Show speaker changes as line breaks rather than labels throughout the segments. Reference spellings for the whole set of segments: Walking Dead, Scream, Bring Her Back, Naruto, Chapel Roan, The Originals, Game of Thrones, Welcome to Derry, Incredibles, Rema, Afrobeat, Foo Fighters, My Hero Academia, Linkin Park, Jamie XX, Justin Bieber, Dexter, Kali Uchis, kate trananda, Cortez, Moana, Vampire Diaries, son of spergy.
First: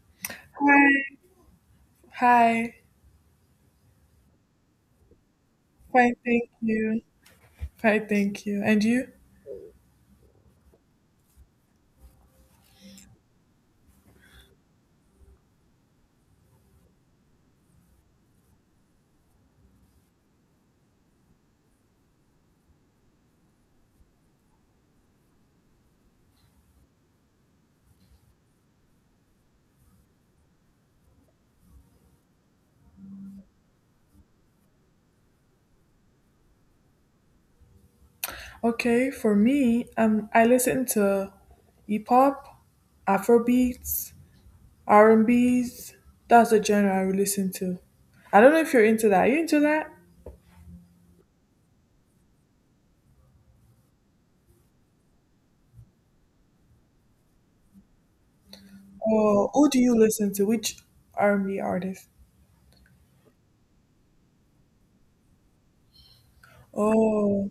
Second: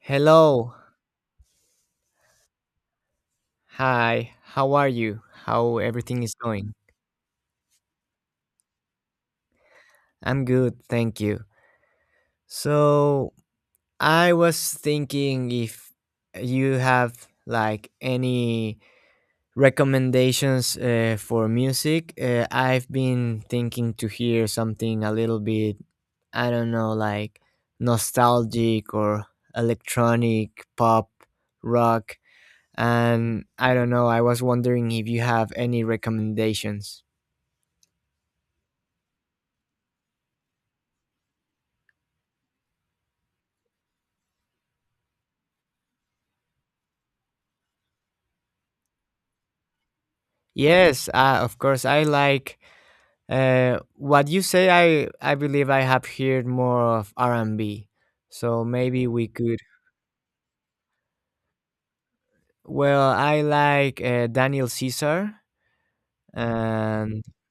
Hello.
Hi, hi.
Hi. How are you? How
Fine,
everything is
thank
going?
you. Fine, thank you. And you?
I'm good, thank you. So, I was thinking if you have like any recommendations for music. I've been thinking to hear something a little bit, I don't know, like nostalgic or electronic, pop, rock, and I don't know, I was wondering if you have any recommendations.
Okay, for me, I listen to hip hop, Afrobeats, R&B's. That's the genre I would listen to. I don't know if you're into that. Are you into that?
Yes, of course. I like what you say. I believe I have heard more of R and B, so maybe we
Or
could.
who do you listen to? Which R&B artist?
Well, I like Daniel Caesar, and
Oh,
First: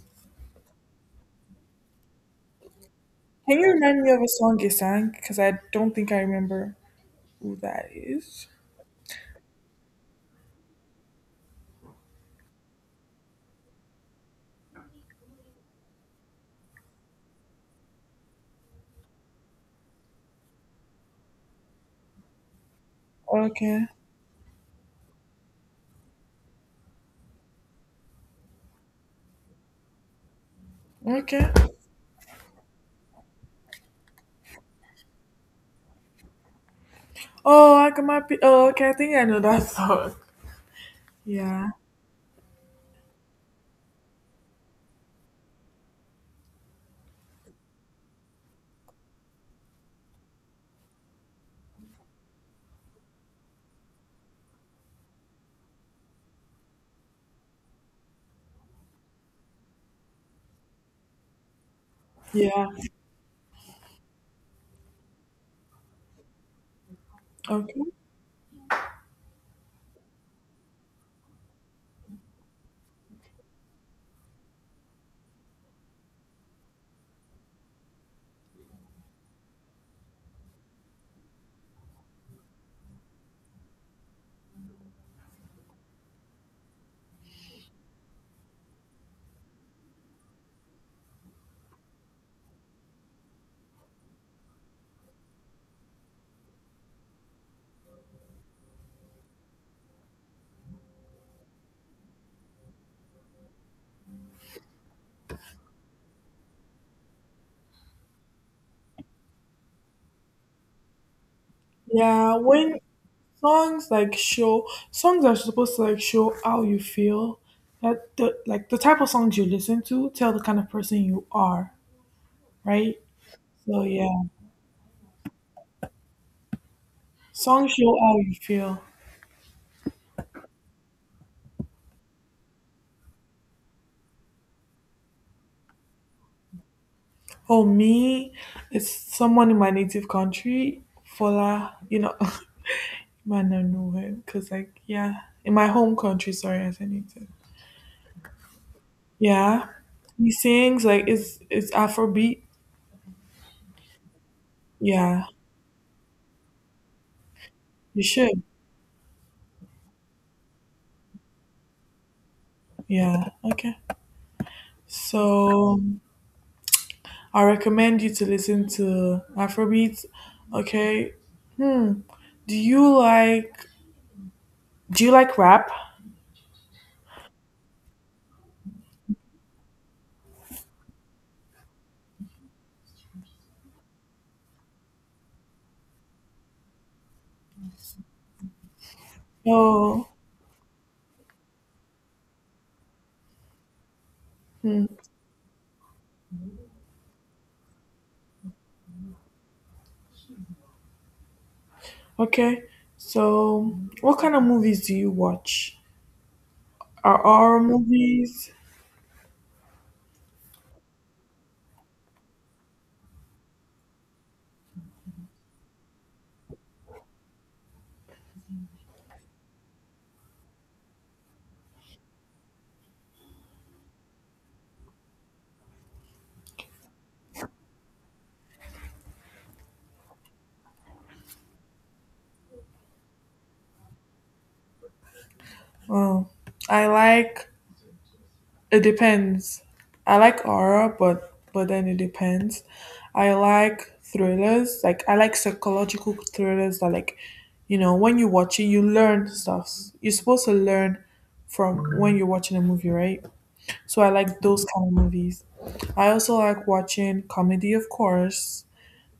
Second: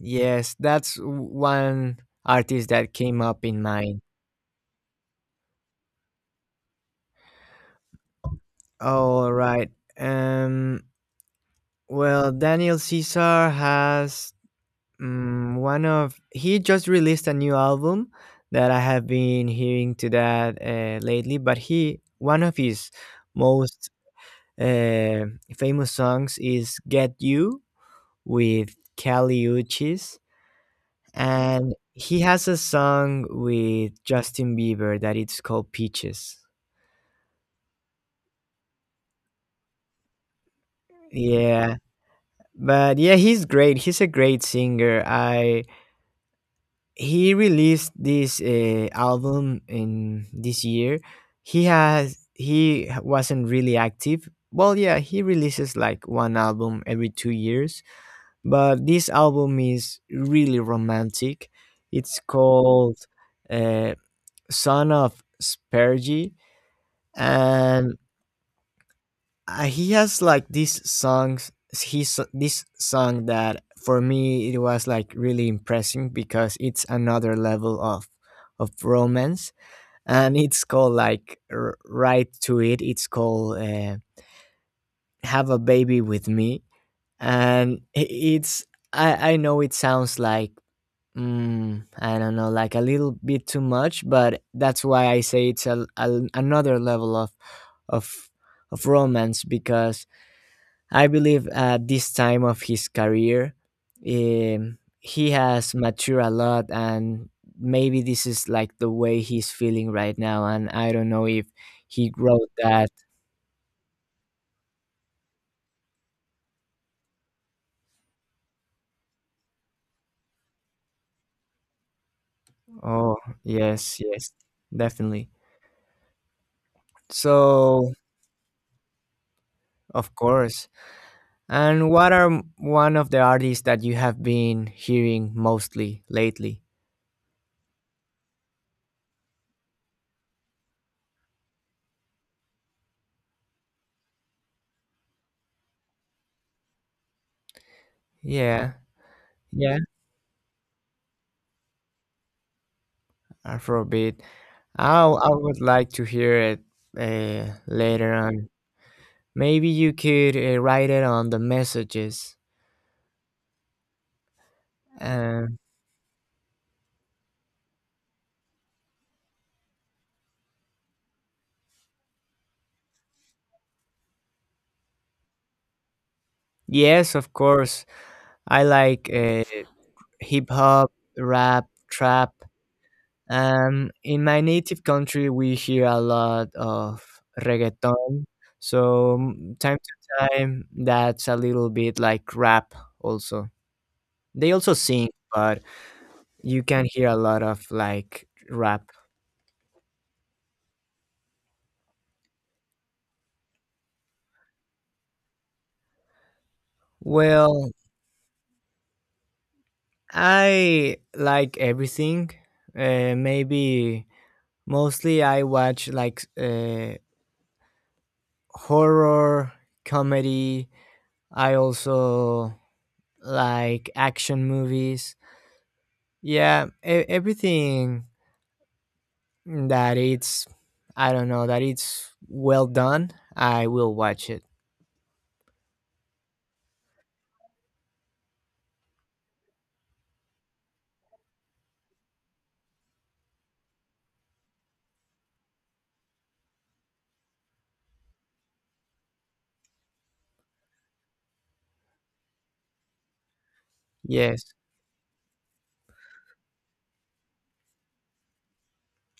yes, that's one artist that came up
can
in
you
mind.
remind me of a song you sang? Because I don't think I remember who that is.
All right. Um. Well, Daniel Caesar has one of he just released a new album that I have been hearing to that lately. But he one of his
Okay.
most uh, famous songs is "Get You" with Kali Uchis,
Okay.
and he has a song with Justin Bieber that it's called "Peaches."
Oh, I come I? Oh, okay. I think I know that song. Yeah,
Yeah, but yeah, he's great. He's a great singer. I He released this album in this year. He wasn't really active. Well, yeah, he releases like one album every 2 years, but this album is really romantic. It's
yeah,
called uh, son of spergy,
okay.
and he has like these songs. He's This song that for me it was like really impressive because it's another level of romance, and it's called like right to it. It's called have a baby with me, and it's I know it sounds like I don't know, like a little bit too much, but that's why I say it's a another level of of romance because I believe at this time of his career, he has matured a lot, and maybe this is like the way he's feeling right now. And I don't know if he
Yeah,
wrote
when
that.
songs like show songs are supposed to like show how you feel, that the type of songs you listen to tell the kind of person you are, right?
Oh,
So
yes,
yeah,
yes, definitely.
songs
So,
show how you feel.
of course. And what are one of the artists that you have been hearing mostly lately?
Oh me, it's someone in my native country, Fola, man, I know him because like yeah, in my home country, sorry, as a native.
Yeah,
Yeah,
yeah,
he sings like it's Afrobeat.
Afrobeat.
Yeah,
I would like to hear it
you
later
should.
on. Maybe you could write it on the messages.
Yeah, okay.
Uh,
So I recommend you to listen to Afrobeats. Okay. Hmm. Do you like do you like rap?
yes, of course. I like hip hop, rap, trap. In my native country, we hear a lot of reggaeton. So, time
Oh,
to time, that's a little bit like rap also. They also
hmm.
sing, but you can hear a lot of like rap.
Okay. So what kind of movies do you watch? Are horror
Well,
movies?
I like everything. Maybe Mostly, I watch like horror, comedy. I also like action movies. Yeah, everything that it's I don't know that it's well done. I will watch it.
Oh, I like it depends. I like horror, but then it depends. I like thrillers. Like I like psychological thrillers that, when you watch it, you learn stuff. You're supposed to learn from when you're watching a movie, right? So I like
Yes.
those kind of movies. I also like watching comedy, of course,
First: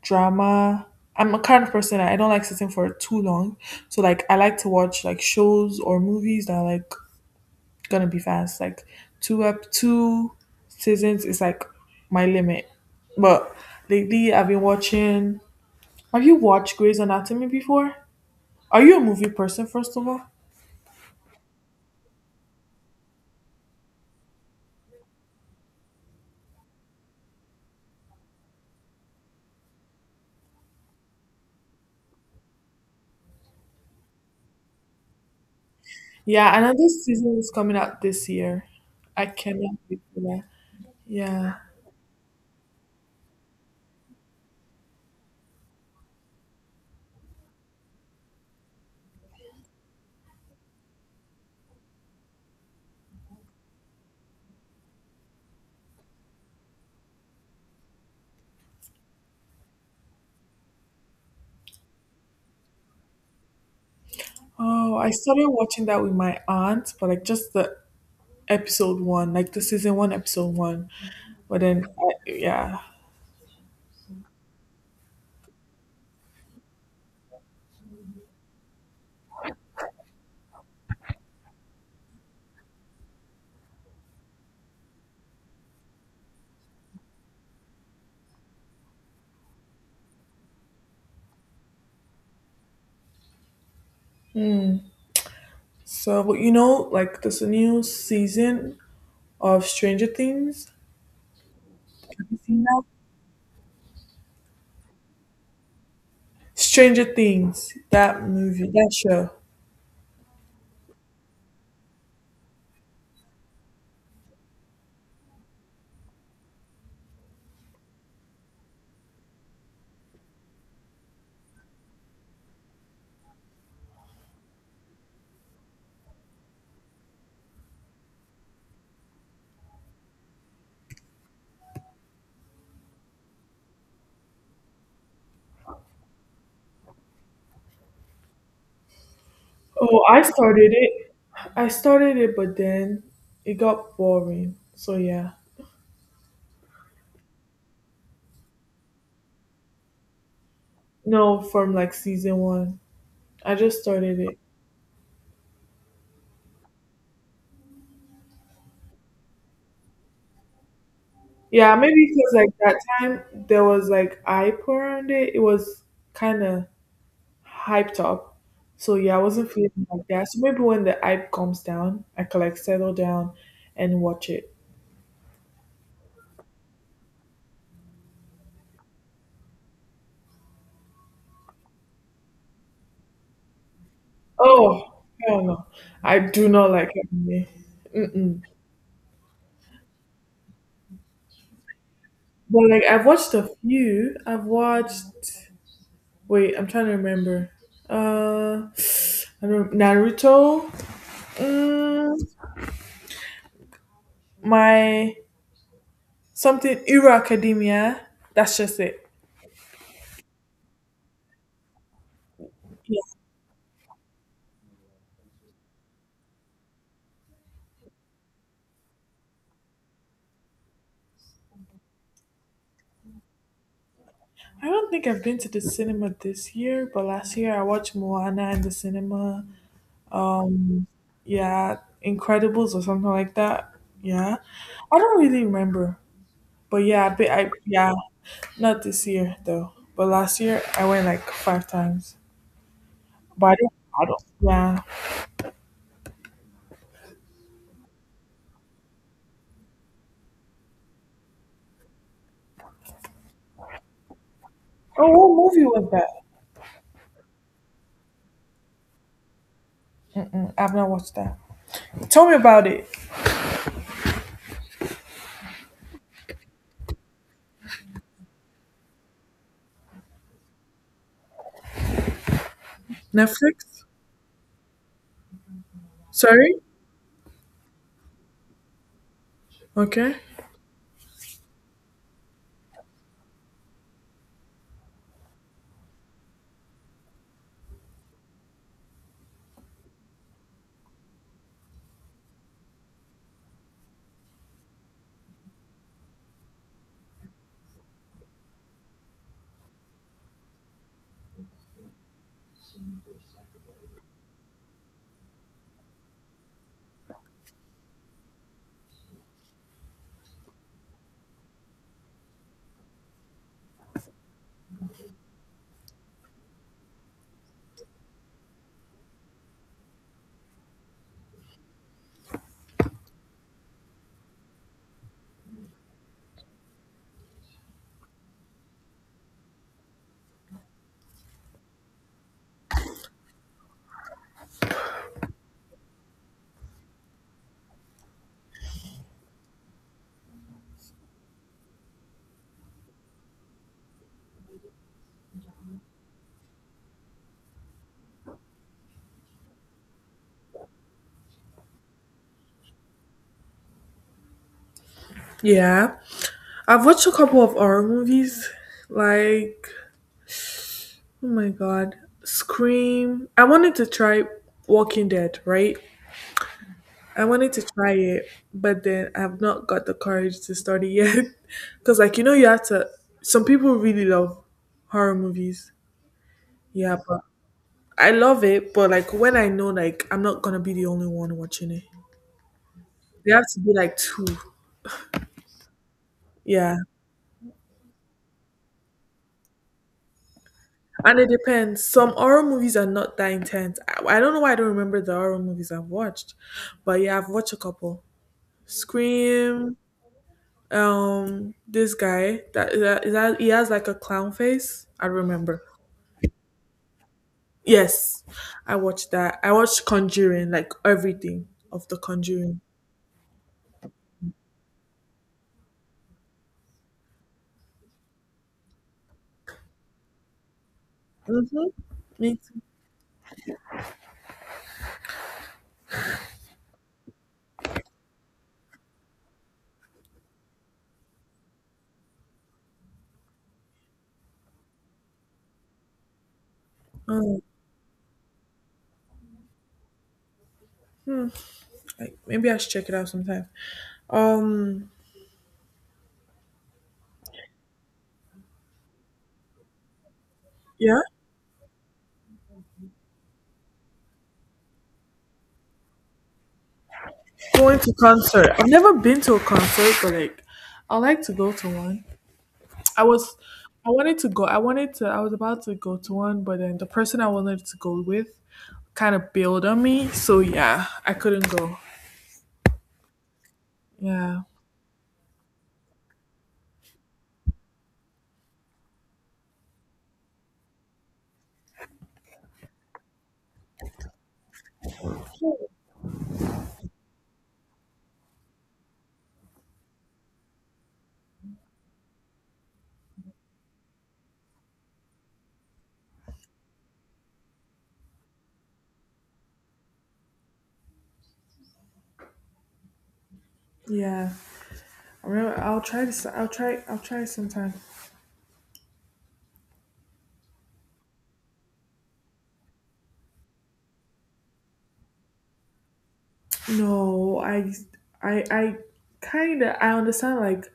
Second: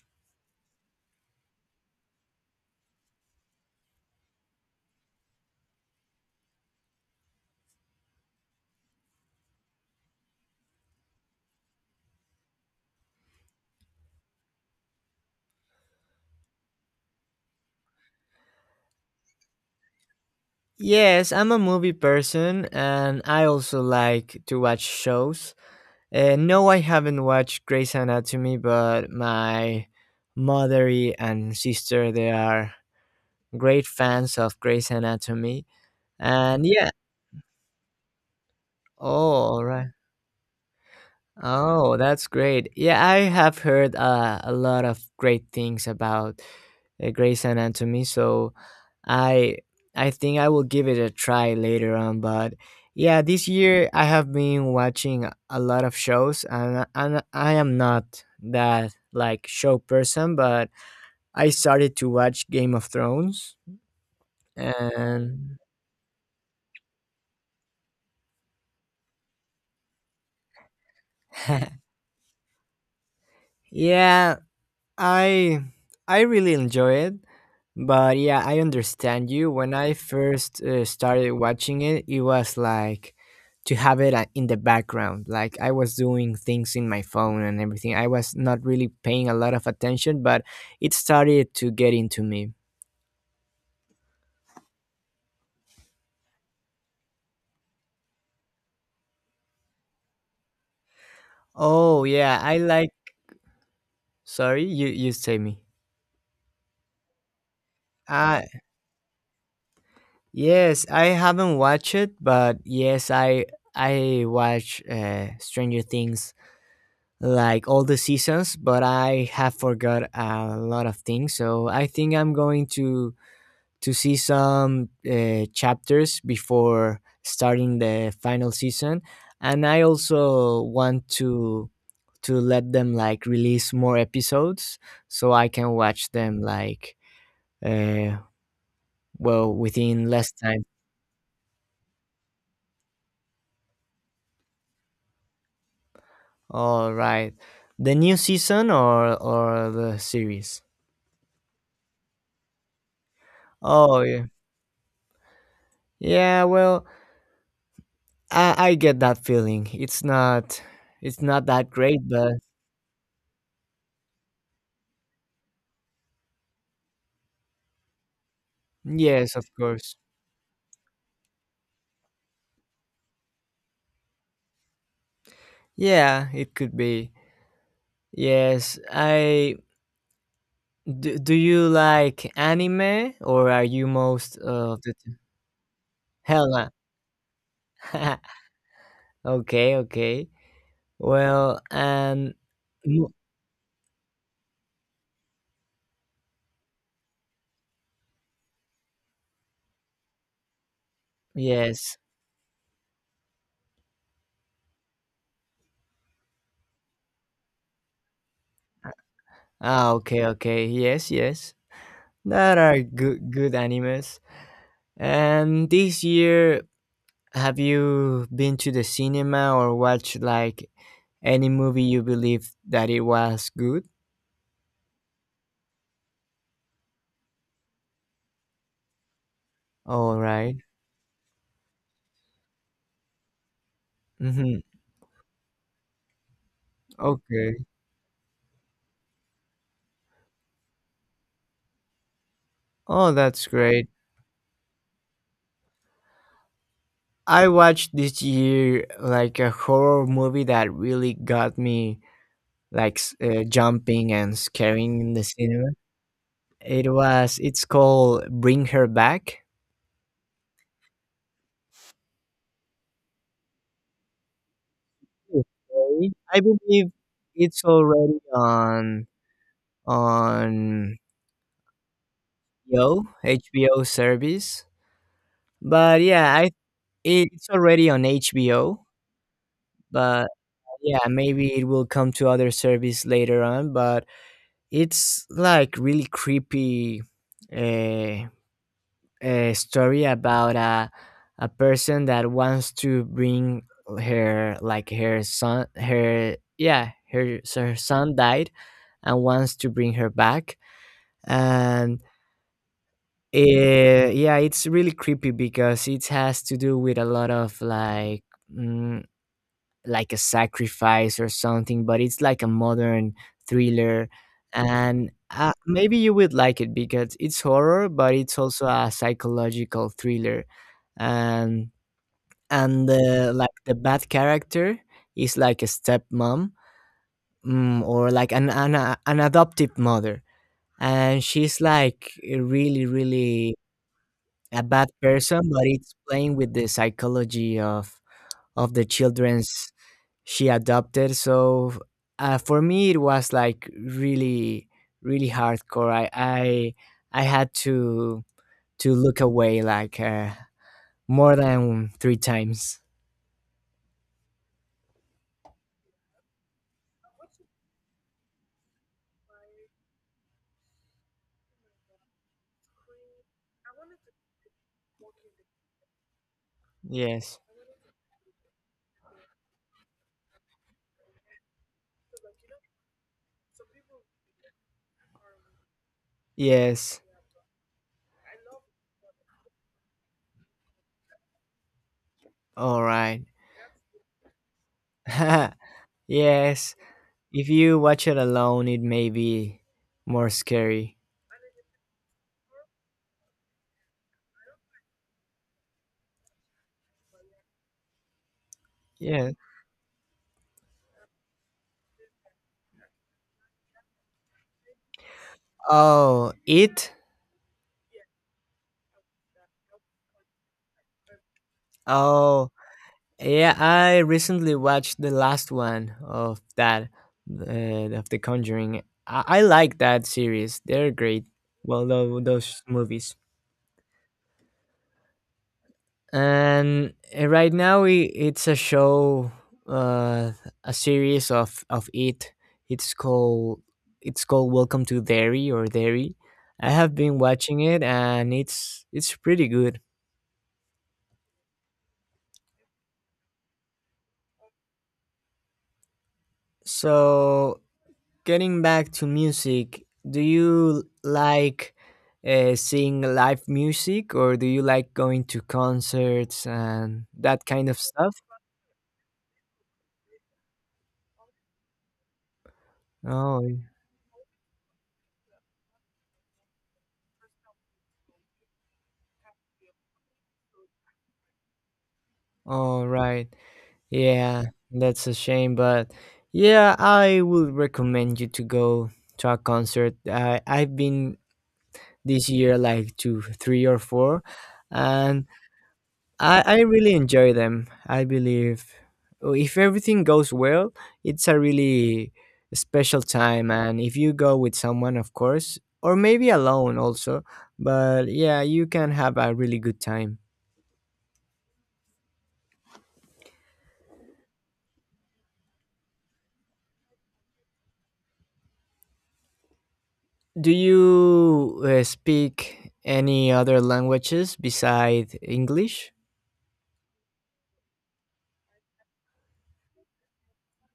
drama. I'm a kind of person that I don't like sitting for too long. So like I like to watch like shows or movies that are like gonna be fast. Like two seasons is like my limit. But lately I've been watching have you watched Grey's Anatomy before? Are you a movie person first of all?
Yes, I'm a movie person, and I also like to watch shows. No, I haven't watched Grey's Anatomy, but my mother and sister, they are great fans of Grey's Anatomy.
Yeah,
And
another
yeah,
season is coming out this year. I
oh, all
cannot
right.
wait for that. Yeah.
Oh, that's great. Yeah, I have heard a lot of great things about Grey's Anatomy, so I I think I will give it a try later on, but yeah, this year I have been watching a lot of shows, and I am not that like show person, but I started to watch Game of Thrones
Oh, I started
and
watching that with my aunt, but like just the episode one, like the season one, episode one. But then, yeah.
yeah, I I really enjoy it, but yeah, I understand you. When I first started watching it, it was like to have it in the background. Like I was doing things in my phone and everything. I was not really paying a lot of attention, but it started to get into me.
So, but like this new season of Stranger Things,
Oh yeah, I like. Sorry, you say me.
Stranger Things, that
Uh
movie, that show.
yes, I haven't watched it, but yes, I watch Stranger Things like all the seasons, but I have forgot a lot of things. So I think I'm going to see some chapters before starting the final season, and I also want to let them like release more episodes so I can watch them like uh, well
Oh,
within less time.
I started it, but then it got boring. So yeah,
All right, the new season or the series.
no, from like season one, I just
Oh
started
yeah,
it.
yeah. Well, I get that feeling. It's not that
Yeah, maybe
great, but
because like that time there was like hype around it. It was kind of hyped up. So yeah, I
yes, of
wasn't feeling
course.
like that. So maybe when the hype comes down, I can like settle down and watch it.
Yeah, it could be. Yes, I do, do you like anime or are you most of the
Oh, hell no, I do
hella?
not like anime. Mm-mm.
okay, okay. Well, and
But like I've
mo-
watched a few. I've watched. Wait, I'm trying to remember. Uh, I don't Naruto.
yes.
Mm, my something Hero Academia. That's just it.
Ah, okay, okay. Yes, yes. That are
Yeah.
good animes. And this year have you been to the cinema or watched like any movie you believe that it was good?
I don't think I've been to the cinema this year, but last year I watched Moana in the cinema.
All right.
Yeah, Incredibles or something like that. Yeah,
Mm-hmm.
I don't really remember, but yeah, I, be- I
Okay.
yeah, not this year though. But last year I went like five times.
Oh, that's
But
great.
I don't. Yeah.
I watched this year like a horror movie that really got me like jumping and scaring
Oh,
in the
what movie
cinema.
was that?
It's called Bring Her Back.
I've not watched that. Tell me about it.
Okay. I believe it's already on Yo HBO
Netflix?
service. But yeah, I
Sorry?
it's already on HBO,
Okay.
but yeah, maybe it will come to other service later on, but it's like really creepy. uh, a story about a person that wants to bring her like her son her yeah, her son died and wants to bring her back, and yeah, it's really creepy because it has to do with a lot of like mm, like a sacrifice or something, but it's like a modern thriller. And maybe you would like it because it's horror, but it's also a psychological thriller. And the like the bad character is like a stepmom, or like an adoptive mother, and she's like a really really, a bad person, but it's playing with the psychology of the children's she adopted. So for me, it was like really, really hardcore. I had to look away like more than 3 times.
Yeah. I've watched a couple of horror movies. Like, oh my God. Scream. I wanted to try Walking Dead, right? I
Yes.
wanted to try it, but then I've not got the courage to start it yet. Because, like, you have to. Some people really love horror movies. Yeah,
Yes.
but I love it, but like when I know like I'm not gonna be the only one watching it.
All right.
There have to be like two.
yes.
Yeah.
If you watch it alone, it may be more scary.
And it depends. Some horror movies are not that intense. I don't know why I don't remember the horror movies I've watched. But yeah, I've watched a couple.
Yeah.
Scream, this guy that he has like a clown face. I remember.
Oh, it.
Yes. I watched that. I watched Conjuring, like everything of the
Oh,
Conjuring.
yeah, I recently watched the last one of that of The Conjuring. I like that series. They're great.
Mm-hmm.
Well,
Me too.
those movies. And right now, it's a show, uh, a series of it. It's called Welcome to Derry or Derry. I have been
Mm.
watching it, and it's pretty good.
Like maybe I should check it out sometime. Um,
So getting back to music, do you
yeah,
like seeing live music or do you like going to concerts and that kind of
going to
stuff?
concert. I've never been to a concert, but like I like to go to one. I was,
Oh,
I wanted to go. I wanted to. I was about to go to one, but then the person I wanted to go with kind of bailed on me. So yeah, I couldn't go.
all right.
Yeah,
Yeah, that's a shame, but yeah, I would recommend you to go to a concert. I've been this year like to 3 or 4, and I really enjoy them. I believe if everything goes well, it's a really special time. And if you go with someone, of course, or maybe alone also, but yeah, you can have a really good time.
yeah. I remember, I'll try to. I'll try. I'll try sometime.
Do you speak any other languages besides English?
No, I kind of I understand like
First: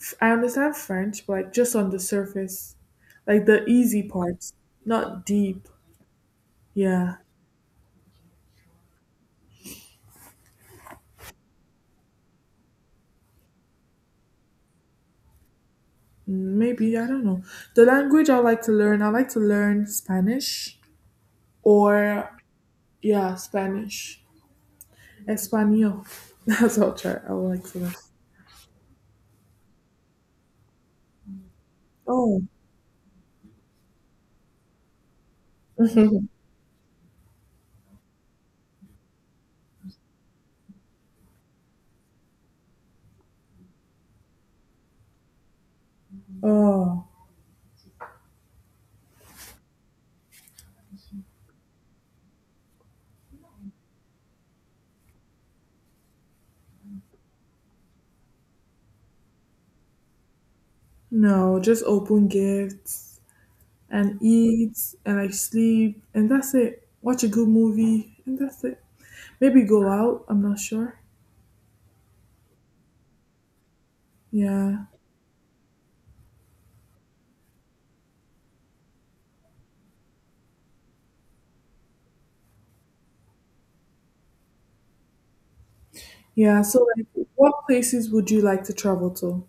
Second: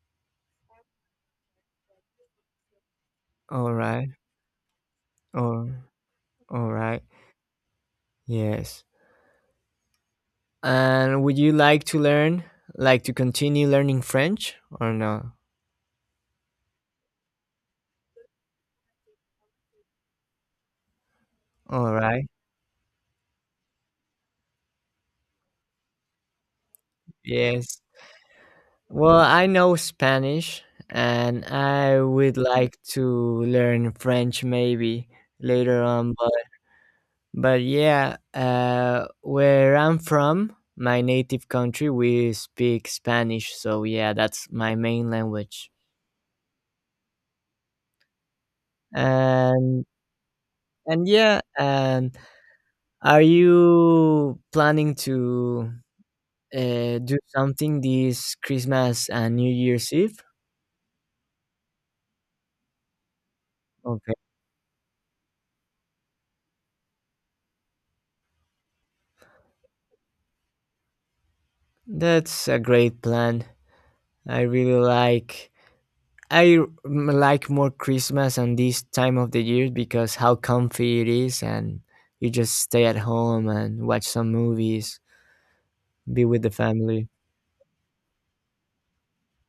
I understand French, but like just on the surface, like the
All
easy
right.
parts, not deep.
Or all right.
Yeah,
Yes. And would you like to learn, like to continue learning French or no?
Maybe I don't know. The language I like to learn, I like to learn Spanish
All right.
or yeah, Spanish, Espanol. That's what I'll try. I would like to
Yes.
learn.
Well, I know Spanish, and I would
Oh,
like to learn French maybe later on, but yeah, where I'm from, my native country, we speak Spanish, so yeah, that's my main language.
oh
And yeah, and are you planning to do something this Christmas and New Year's Eve?
no, just open gifts.
Okay.
And eat and I sleep and that's it. Watch a good movie and that's it. Maybe go out, I'm not sure.
That's a great plan. I
Yeah.
really like more Christmas and this time of the year because how comfy it is, and you just stay at home and watch some movies, be with the
Yeah. So like
family.
what places would you like to travel to?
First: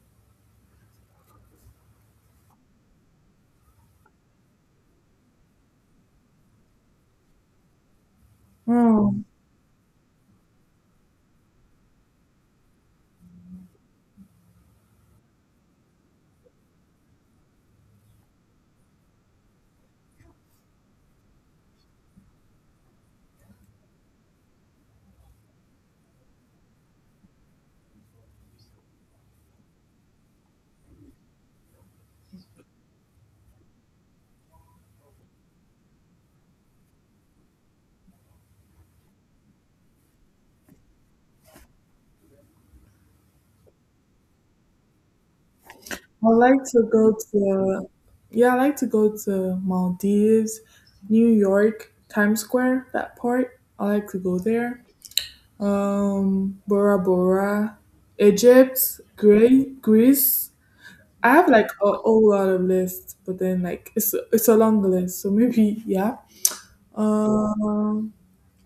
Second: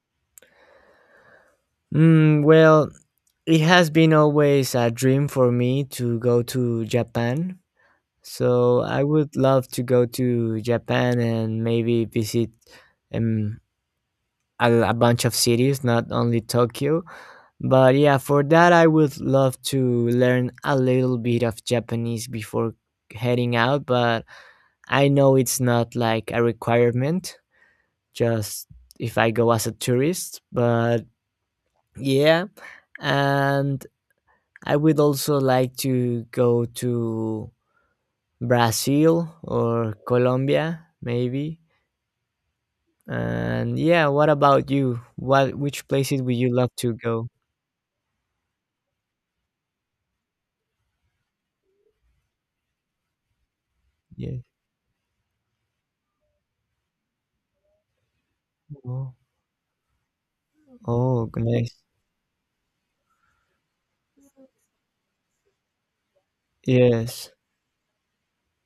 Well, it has been always a dream for me to go to Japan. So I
Oh,
would love to go to Japan and maybe visit um, a bunch of cities, not only Tokyo. But yeah, for that, I would love to learn a little bit of Japanese before heading out, but I know it's not like a requirement, just if I go as a tourist. But yeah, and I would also like to go to Brazil or Colombia, maybe. And yeah, what about you? What which places
I
would you
like
love
to
to
go
go?
to yeah, I like to go to Maldives, New York, Times Square, that part. I like to
Yeah.
go there. Bora Bora, Egypt,
Oh,
Greece,
oh,
I have like
nice.
a whole lot of lists, but then like it's a long list, so maybe yeah.
Yes.
Um,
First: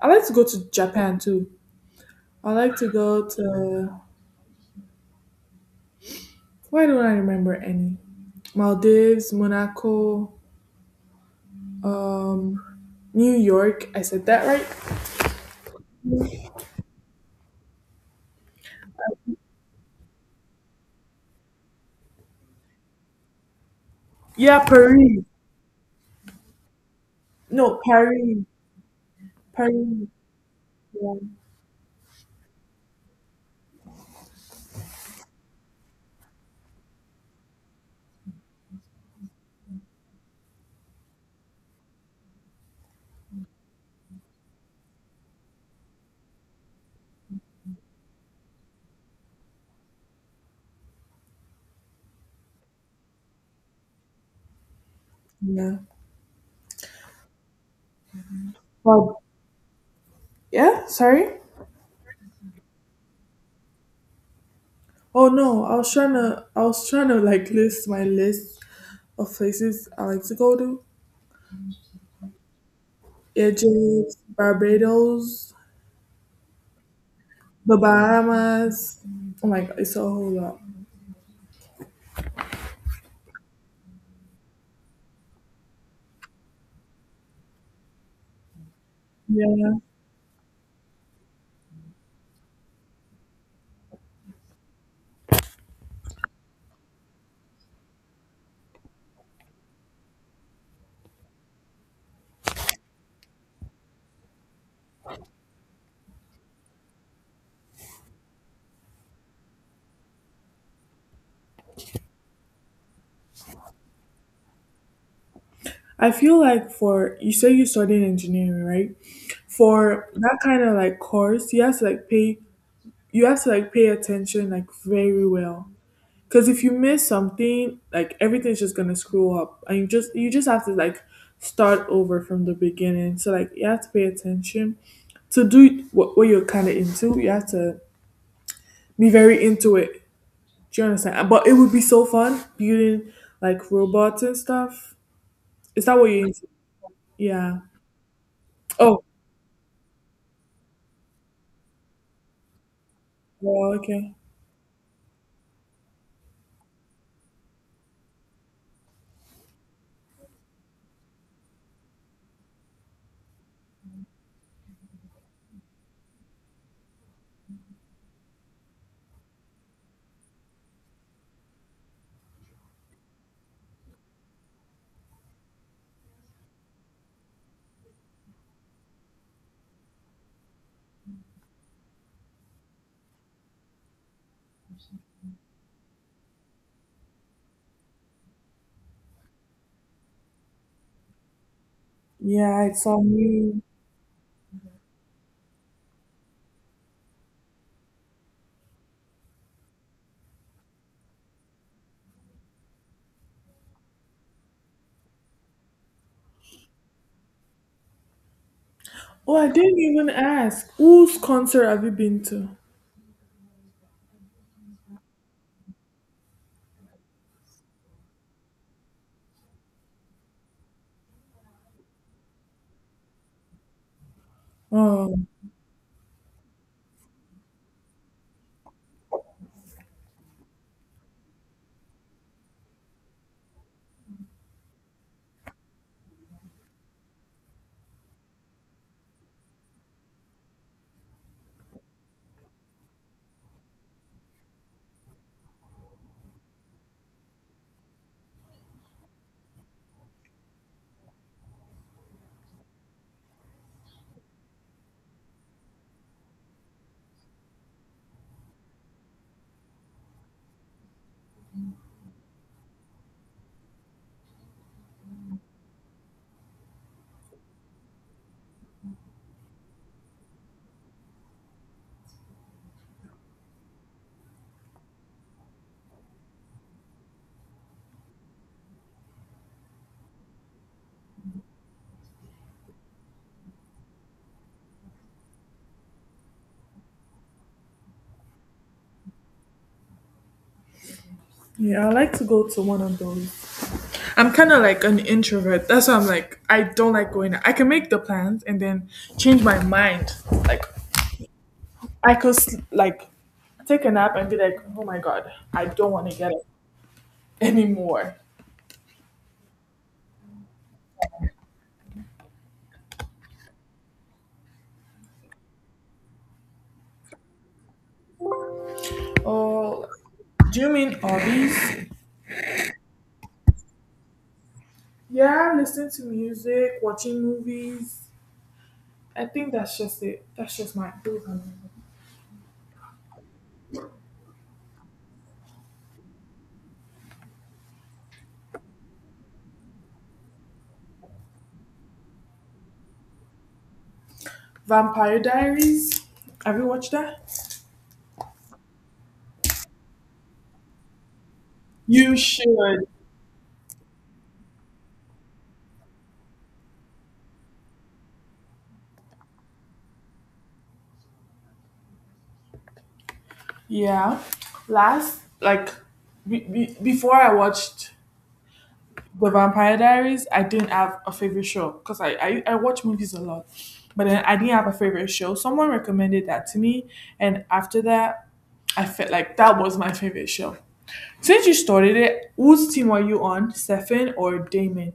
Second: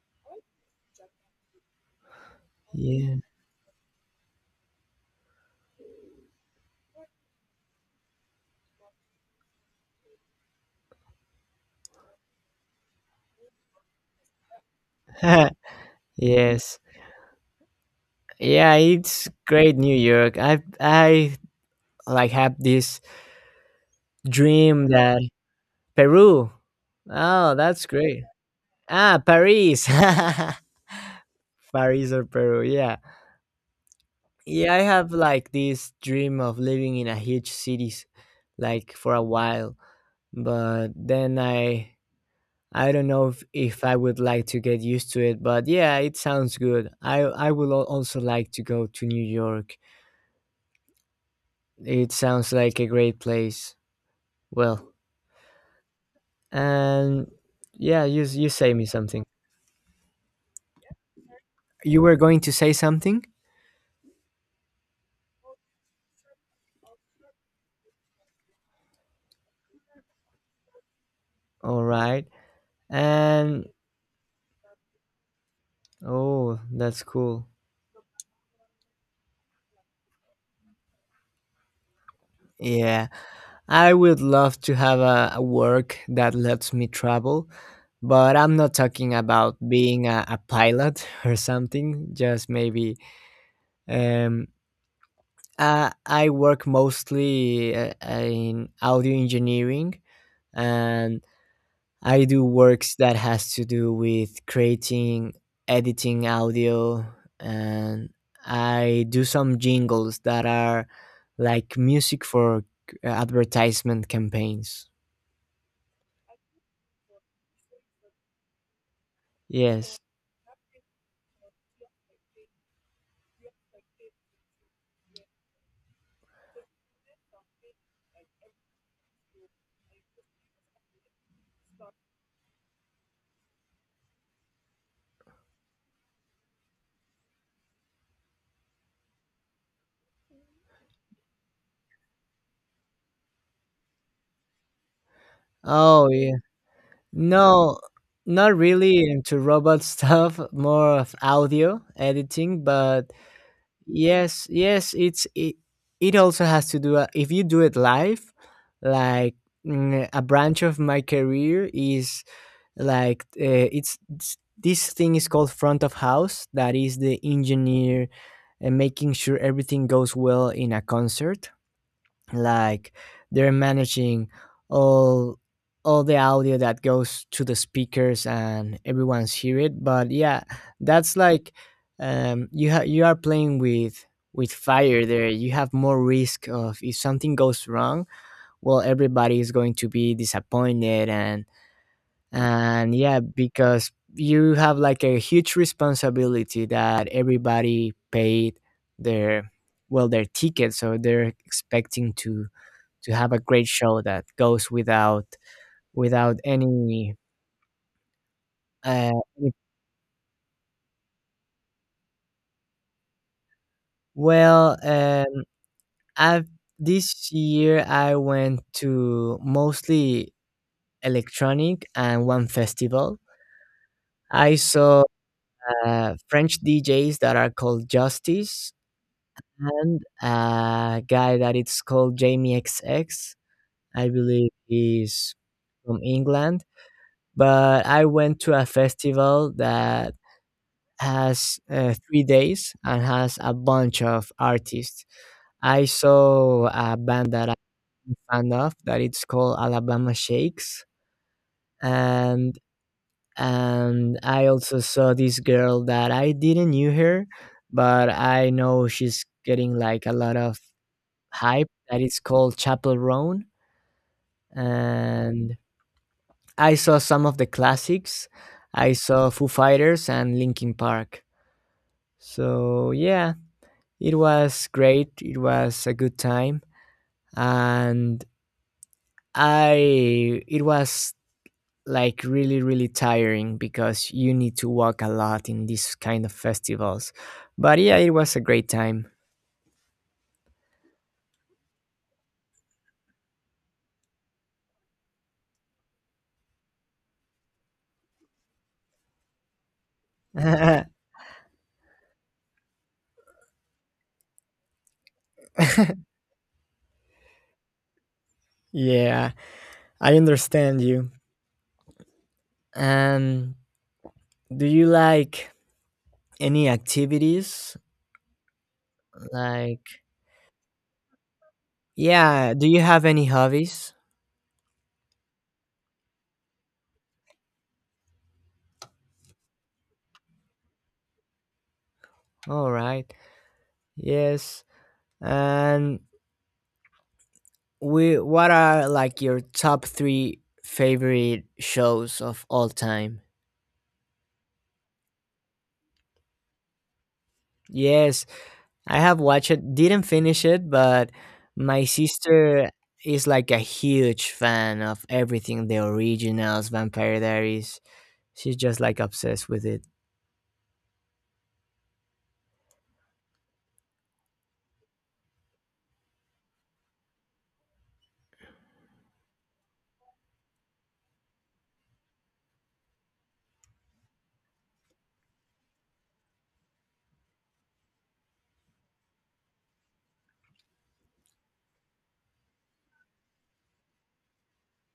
I like to go to Japan too. I like to
Yeah.
go to Why don't I remember any? Maldives, Monaco, um, New York. I said that right?
yes. Yeah, it's great New York. I like have this
Yeah,
dream that
Paris.
Peru. Oh,
No,
that's great.
Paris.
Ah, Paris.
Paris. Yeah.
Paris or Peru. Yeah. Yeah, I have like this dream of living in a huge cities like for a while, but then I don't know if I would like to get used to it, but yeah, it sounds good. I would also like to go to New York. It sounds like a great place. Well,
Yeah.
and yeah, you say me
Well,
something.
yeah. Sorry.
You were going to say something?
Oh no, I was trying to like list my list of places I like to go to.
All right. And
Egypt, Barbados,
oh, that's cool.
the Bahamas. Oh my God, it's a whole lot.
Yeah, I would love to have a work that lets me travel, but I'm not talking about
Yeah.
being a pilot or something, just maybe um I work mostly in audio engineering, and I do works that has to do with creating, editing audio, and I do some jingles that are like music for advertisement campaigns.
I feel like for you say you studying engineering, right?
Yes.
For that kind of like course, you have to like pay attention like very well. Cause if you miss something, like everything's just gonna screw up. And you just have to like start over from the beginning. So like you have to pay attention to do what you're kind of into. You have to be very into it. Do you understand? But it would be so fun building like robots and stuff. Is that what
Oh,
you
yeah.
into? Yeah.
No, not
Oh,
really into robot stuff, more of audio editing, but
well, okay.
yes, yes, it also has to do if you do it live. Like, a branch of my career is, like, it's this thing is called front of house, that is the engineer, and making sure everything goes well in a concert. Like, they're managing all all the audio that goes to the speakers and everyone's hear it. But yeah, that's like, you are playing with fire there. You have more risk of if something goes wrong, well, everybody is going to be disappointed. And
Yeah, it's on
yeah,
you.
because you have like a huge responsibility that everybody paid their, well, their ticket, so they're expecting to have a great show that goes without uh
Oh, I
any.
didn't even ask. Whose concert have you been to?
Well I This year I went to mostly electronic and one festival. I saw
Oh,
french DJs that are called Justice, and a guy that it's called Jamie XX. I believe he's from England. But I went to a festival that has 3 days and has a bunch of artists. I saw a band that I'm a fan of that it's called Alabama Shakes, and I also saw this girl that I didn't knew her, but I know she's getting like a lot of hype that is called Chapel Roan. And I saw some of the classics. I saw Foo Fighters and Linkin Park. So yeah, it was great. It was a good time, and I it was like really, really tiring because you need to walk a lot in these kind of festivals. But yeah, it was a great time.
yeah, I like to go to one of those. I'm kind of like an introvert. That's why I'm like, I don't like going out. I can make the plans and then change my mind. Like,
Yeah,
I could, like, take a nap and be like, oh my God, I don't want to get up anymore.
I understand you. And do you like any activities?
Oh,
Like,
do you mean hobbies?
yeah, do you have any hobbies?
Yeah, listening to music, watching movies. I think that's just it. That's just my those are my hobbies.
All right. Yes. And we what are like your top three favorite shows of all time?
Vampire Diaries. Have you watched that?
Yes, I have watched it. Didn't finish it, but my
You
sister
should.
is like a huge fan of everything, the originals, Vampire Diaries. She's just like obsessed with it.
Yeah. Last, like, before I watched The Vampire Diaries, I didn't have a favorite show because I watch movies a lot, but then I didn't have a favorite show. Someone recommended that to me, and after that, I felt like that was my favorite show. Since you started it, whose team are you on, Stefan or Damon?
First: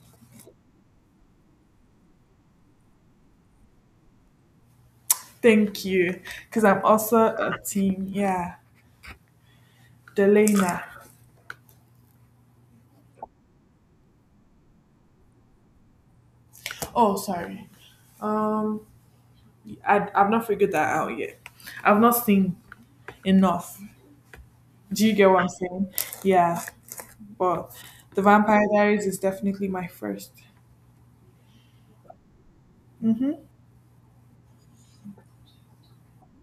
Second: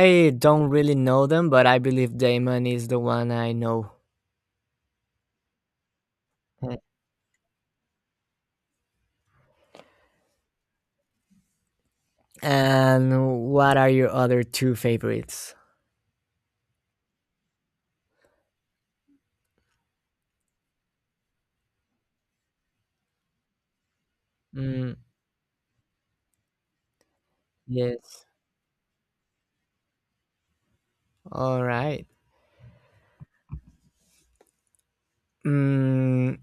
I don't really know them, but I believe Damon is the one I know.
Thank you, because
Uh,
I'm also a team. Yeah, Delena.
And what are your other two favorites?
Oh, sorry. Um, I've not figured that out yet. I've not seen enough.
Mm,
Do you get what I'm saying? Yeah. But The
yes.
Vampire Diaries is definitely my first.
All right.
Mm-hmm.
Mm,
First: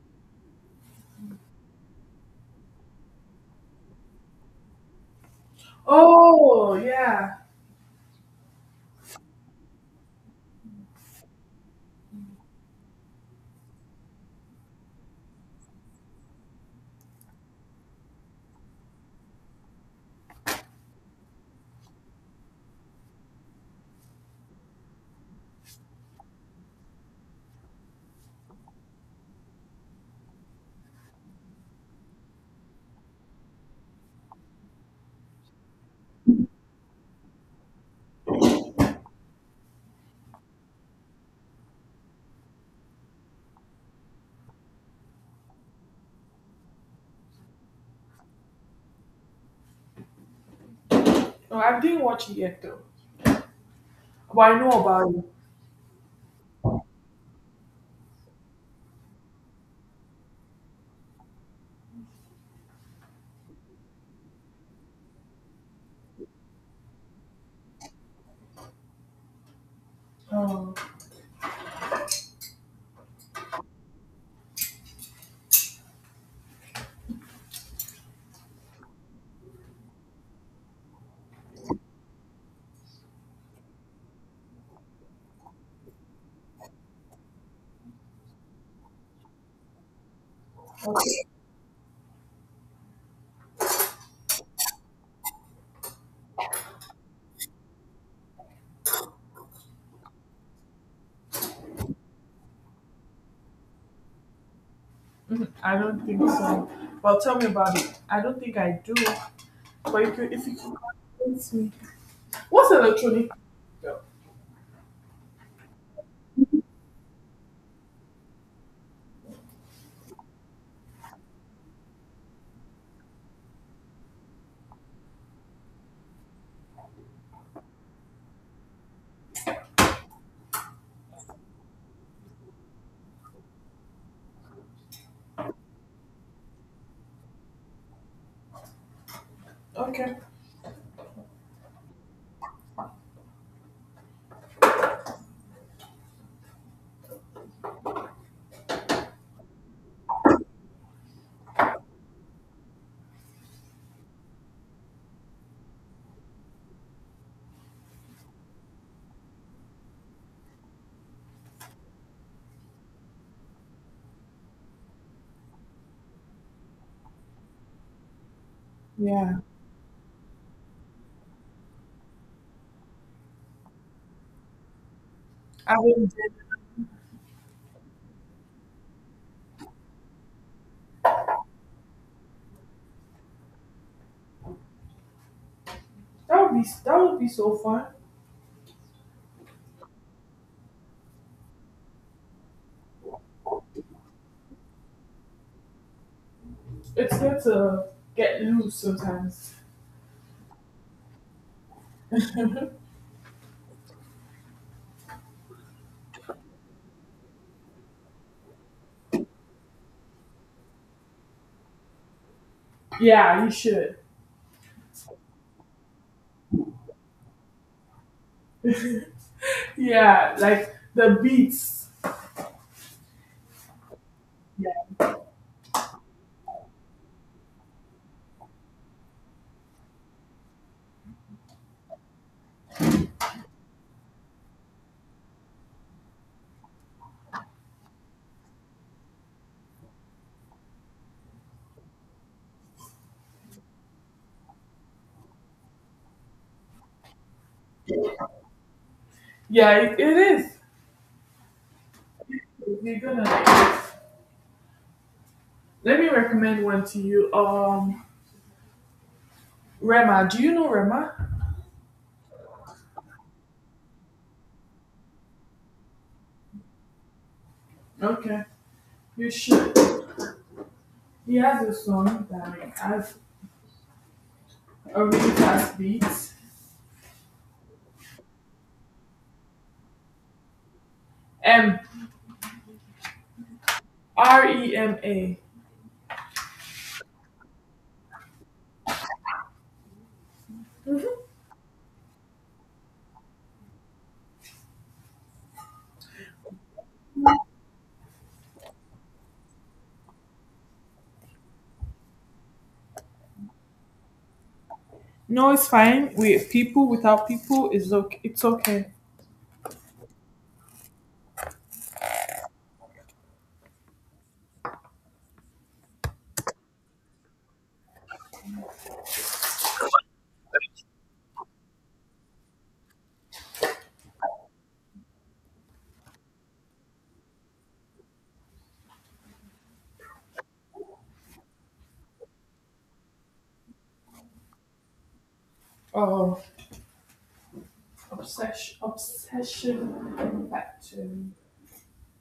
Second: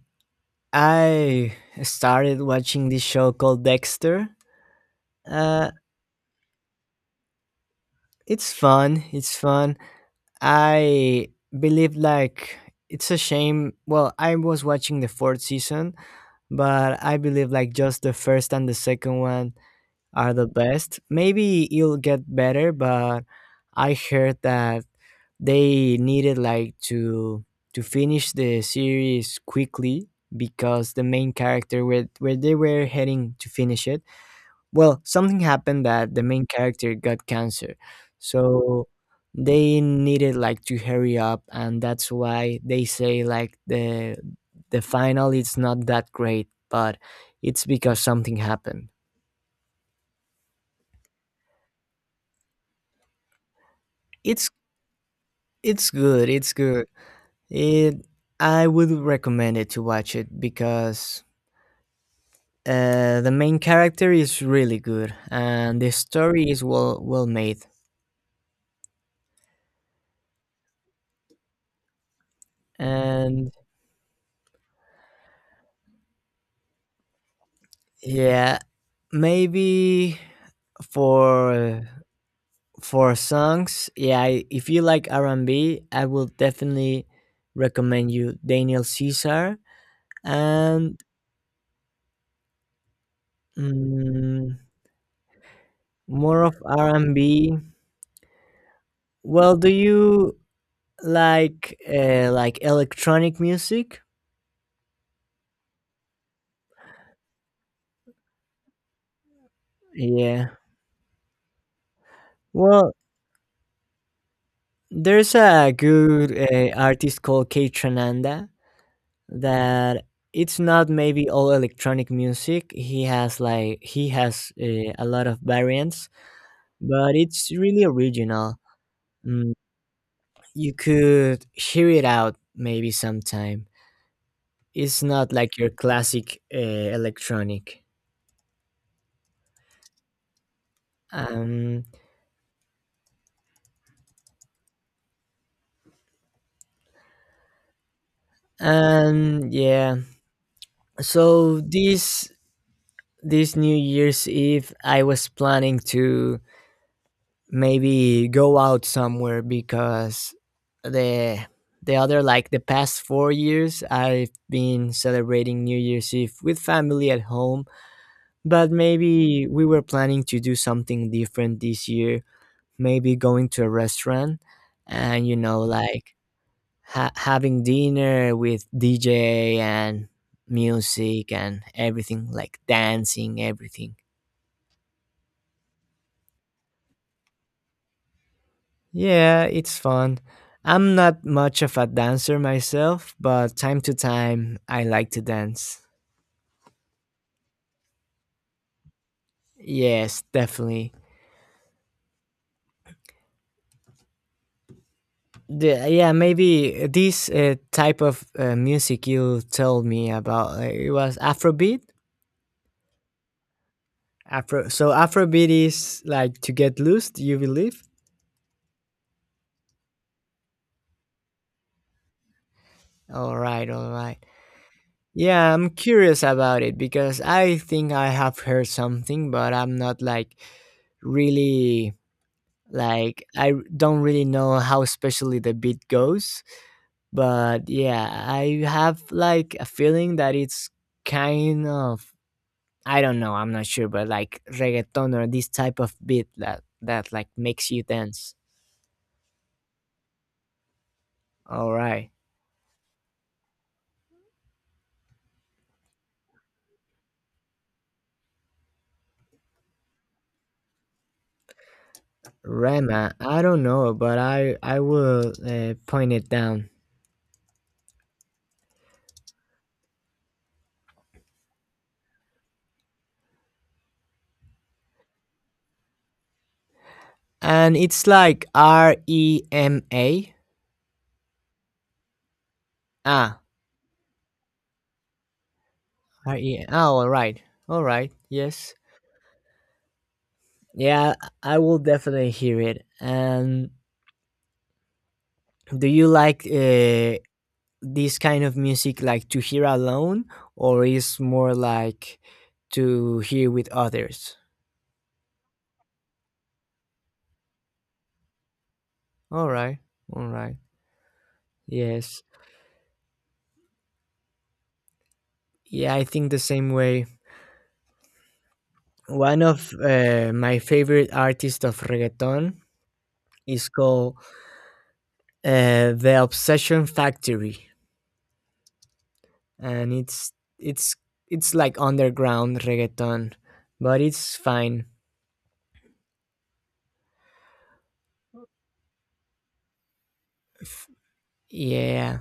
I started watching this show called Dexter. Uh,
Oh yeah.
it's fun. It's fun. I believe, like, it's a shame. Well, I was watching the fourth season, but I believe like just the first and the second one are the best. Maybe it'll get better, but I heard that they needed like to finish the series quickly because the main character, where they were heading to finish it. Well, something happened that the main character got cancer. So they needed like to hurry up, and that's why they say like the final is not that great, but it's because something happened.
No, I didn't watch it yet though. But
It's
I know about it.
it's good, it's good. It I would recommend it to watch it because the main character is really good and the story is well made.
Oh,
And yeah, maybe for for songs. Yeah, if you like R&B, I will definitely recommend you Daniel Caesar. And mm, more of r&b. Well, do you like electronic music?
I don't think so. Well, tell me about it. I don't think I do. But if
Yeah.
you can convince me. What's
Well,
electronic? Yeah.
there's a good artist called Kate Trananda, that it's not maybe all electronic music. He has a lot of variants, but it's really original. Mm, you could hear it out maybe sometime. It's not like your classic electronic.
Okay.
Um, and yeah, so this New Year's Eve, I was planning to maybe go out somewhere because the the other, like, the past 4 years, I've been celebrating New Year's Eve with family at home. But
Yeah.
maybe we were planning to do something different this year. Maybe going to a restaurant and,
I would.
like, having dinner with DJ and music and everything, like dancing, everything.
That would be so fun.
Yeah, it's fun. I'm not much of a dancer myself, but time to time I like to dance.
It's good to get loose sometimes.
Yes, definitely. Yeah, maybe this type of music you told me about, it was Afrobeat.
Yeah, you should.
So Afrobeat is like to get loose, you believe?
Yeah, like the beats.
All right, all right.
Yeah.
Yeah, I'm curious about it because I think I have heard something, but I'm not like really, like, I don't really know how especially the beat goes. But yeah, I have like a feeling that it's kind of, I don't know, I'm not sure, but like reggaeton or this type of beat that like makes you dance.
Yeah, it is.
All right.
You're gonna like it. Let me recommend one to you. Rema. Do you know Rema?
Rema. I don't know, but I will point it down.
Okay, you should. He has a song that like, has a really fast beat.
And it's like Rema.
M
Ah,
R E M A.
R E. Oh, all right, all right. Yes, yeah.
Mhm.
I will definitely hear it. And do you like this kind of music, like to hear alone, or is more like to hear with others?
No, it's fine. With people, without people, is okay. It's okay.
All right. All right. Yes. Yeah, I think the same way. One of my favorite artists of reggaeton is called The Obsession Factory, and it's it's like underground reggaeton, but it's fine.
Oh, obsession, obsession factor.
Yeah.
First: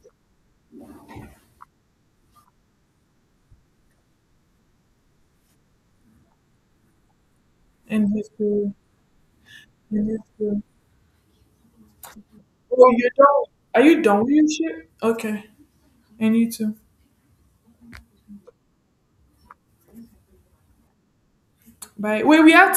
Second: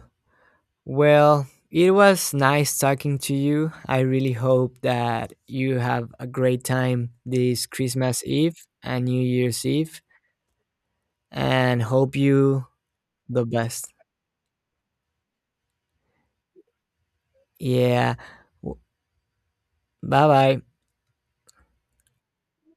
Well, it was nice talking to you. I really hope that you have a great time this
In
Christmas Eve
history,
and New Year's Eve,
in history.
and hope you
Oh, you're done.
the
Are
best.
you done with your shit? Okay, and you too.
Yeah. Bye bye.
Right. Well, we have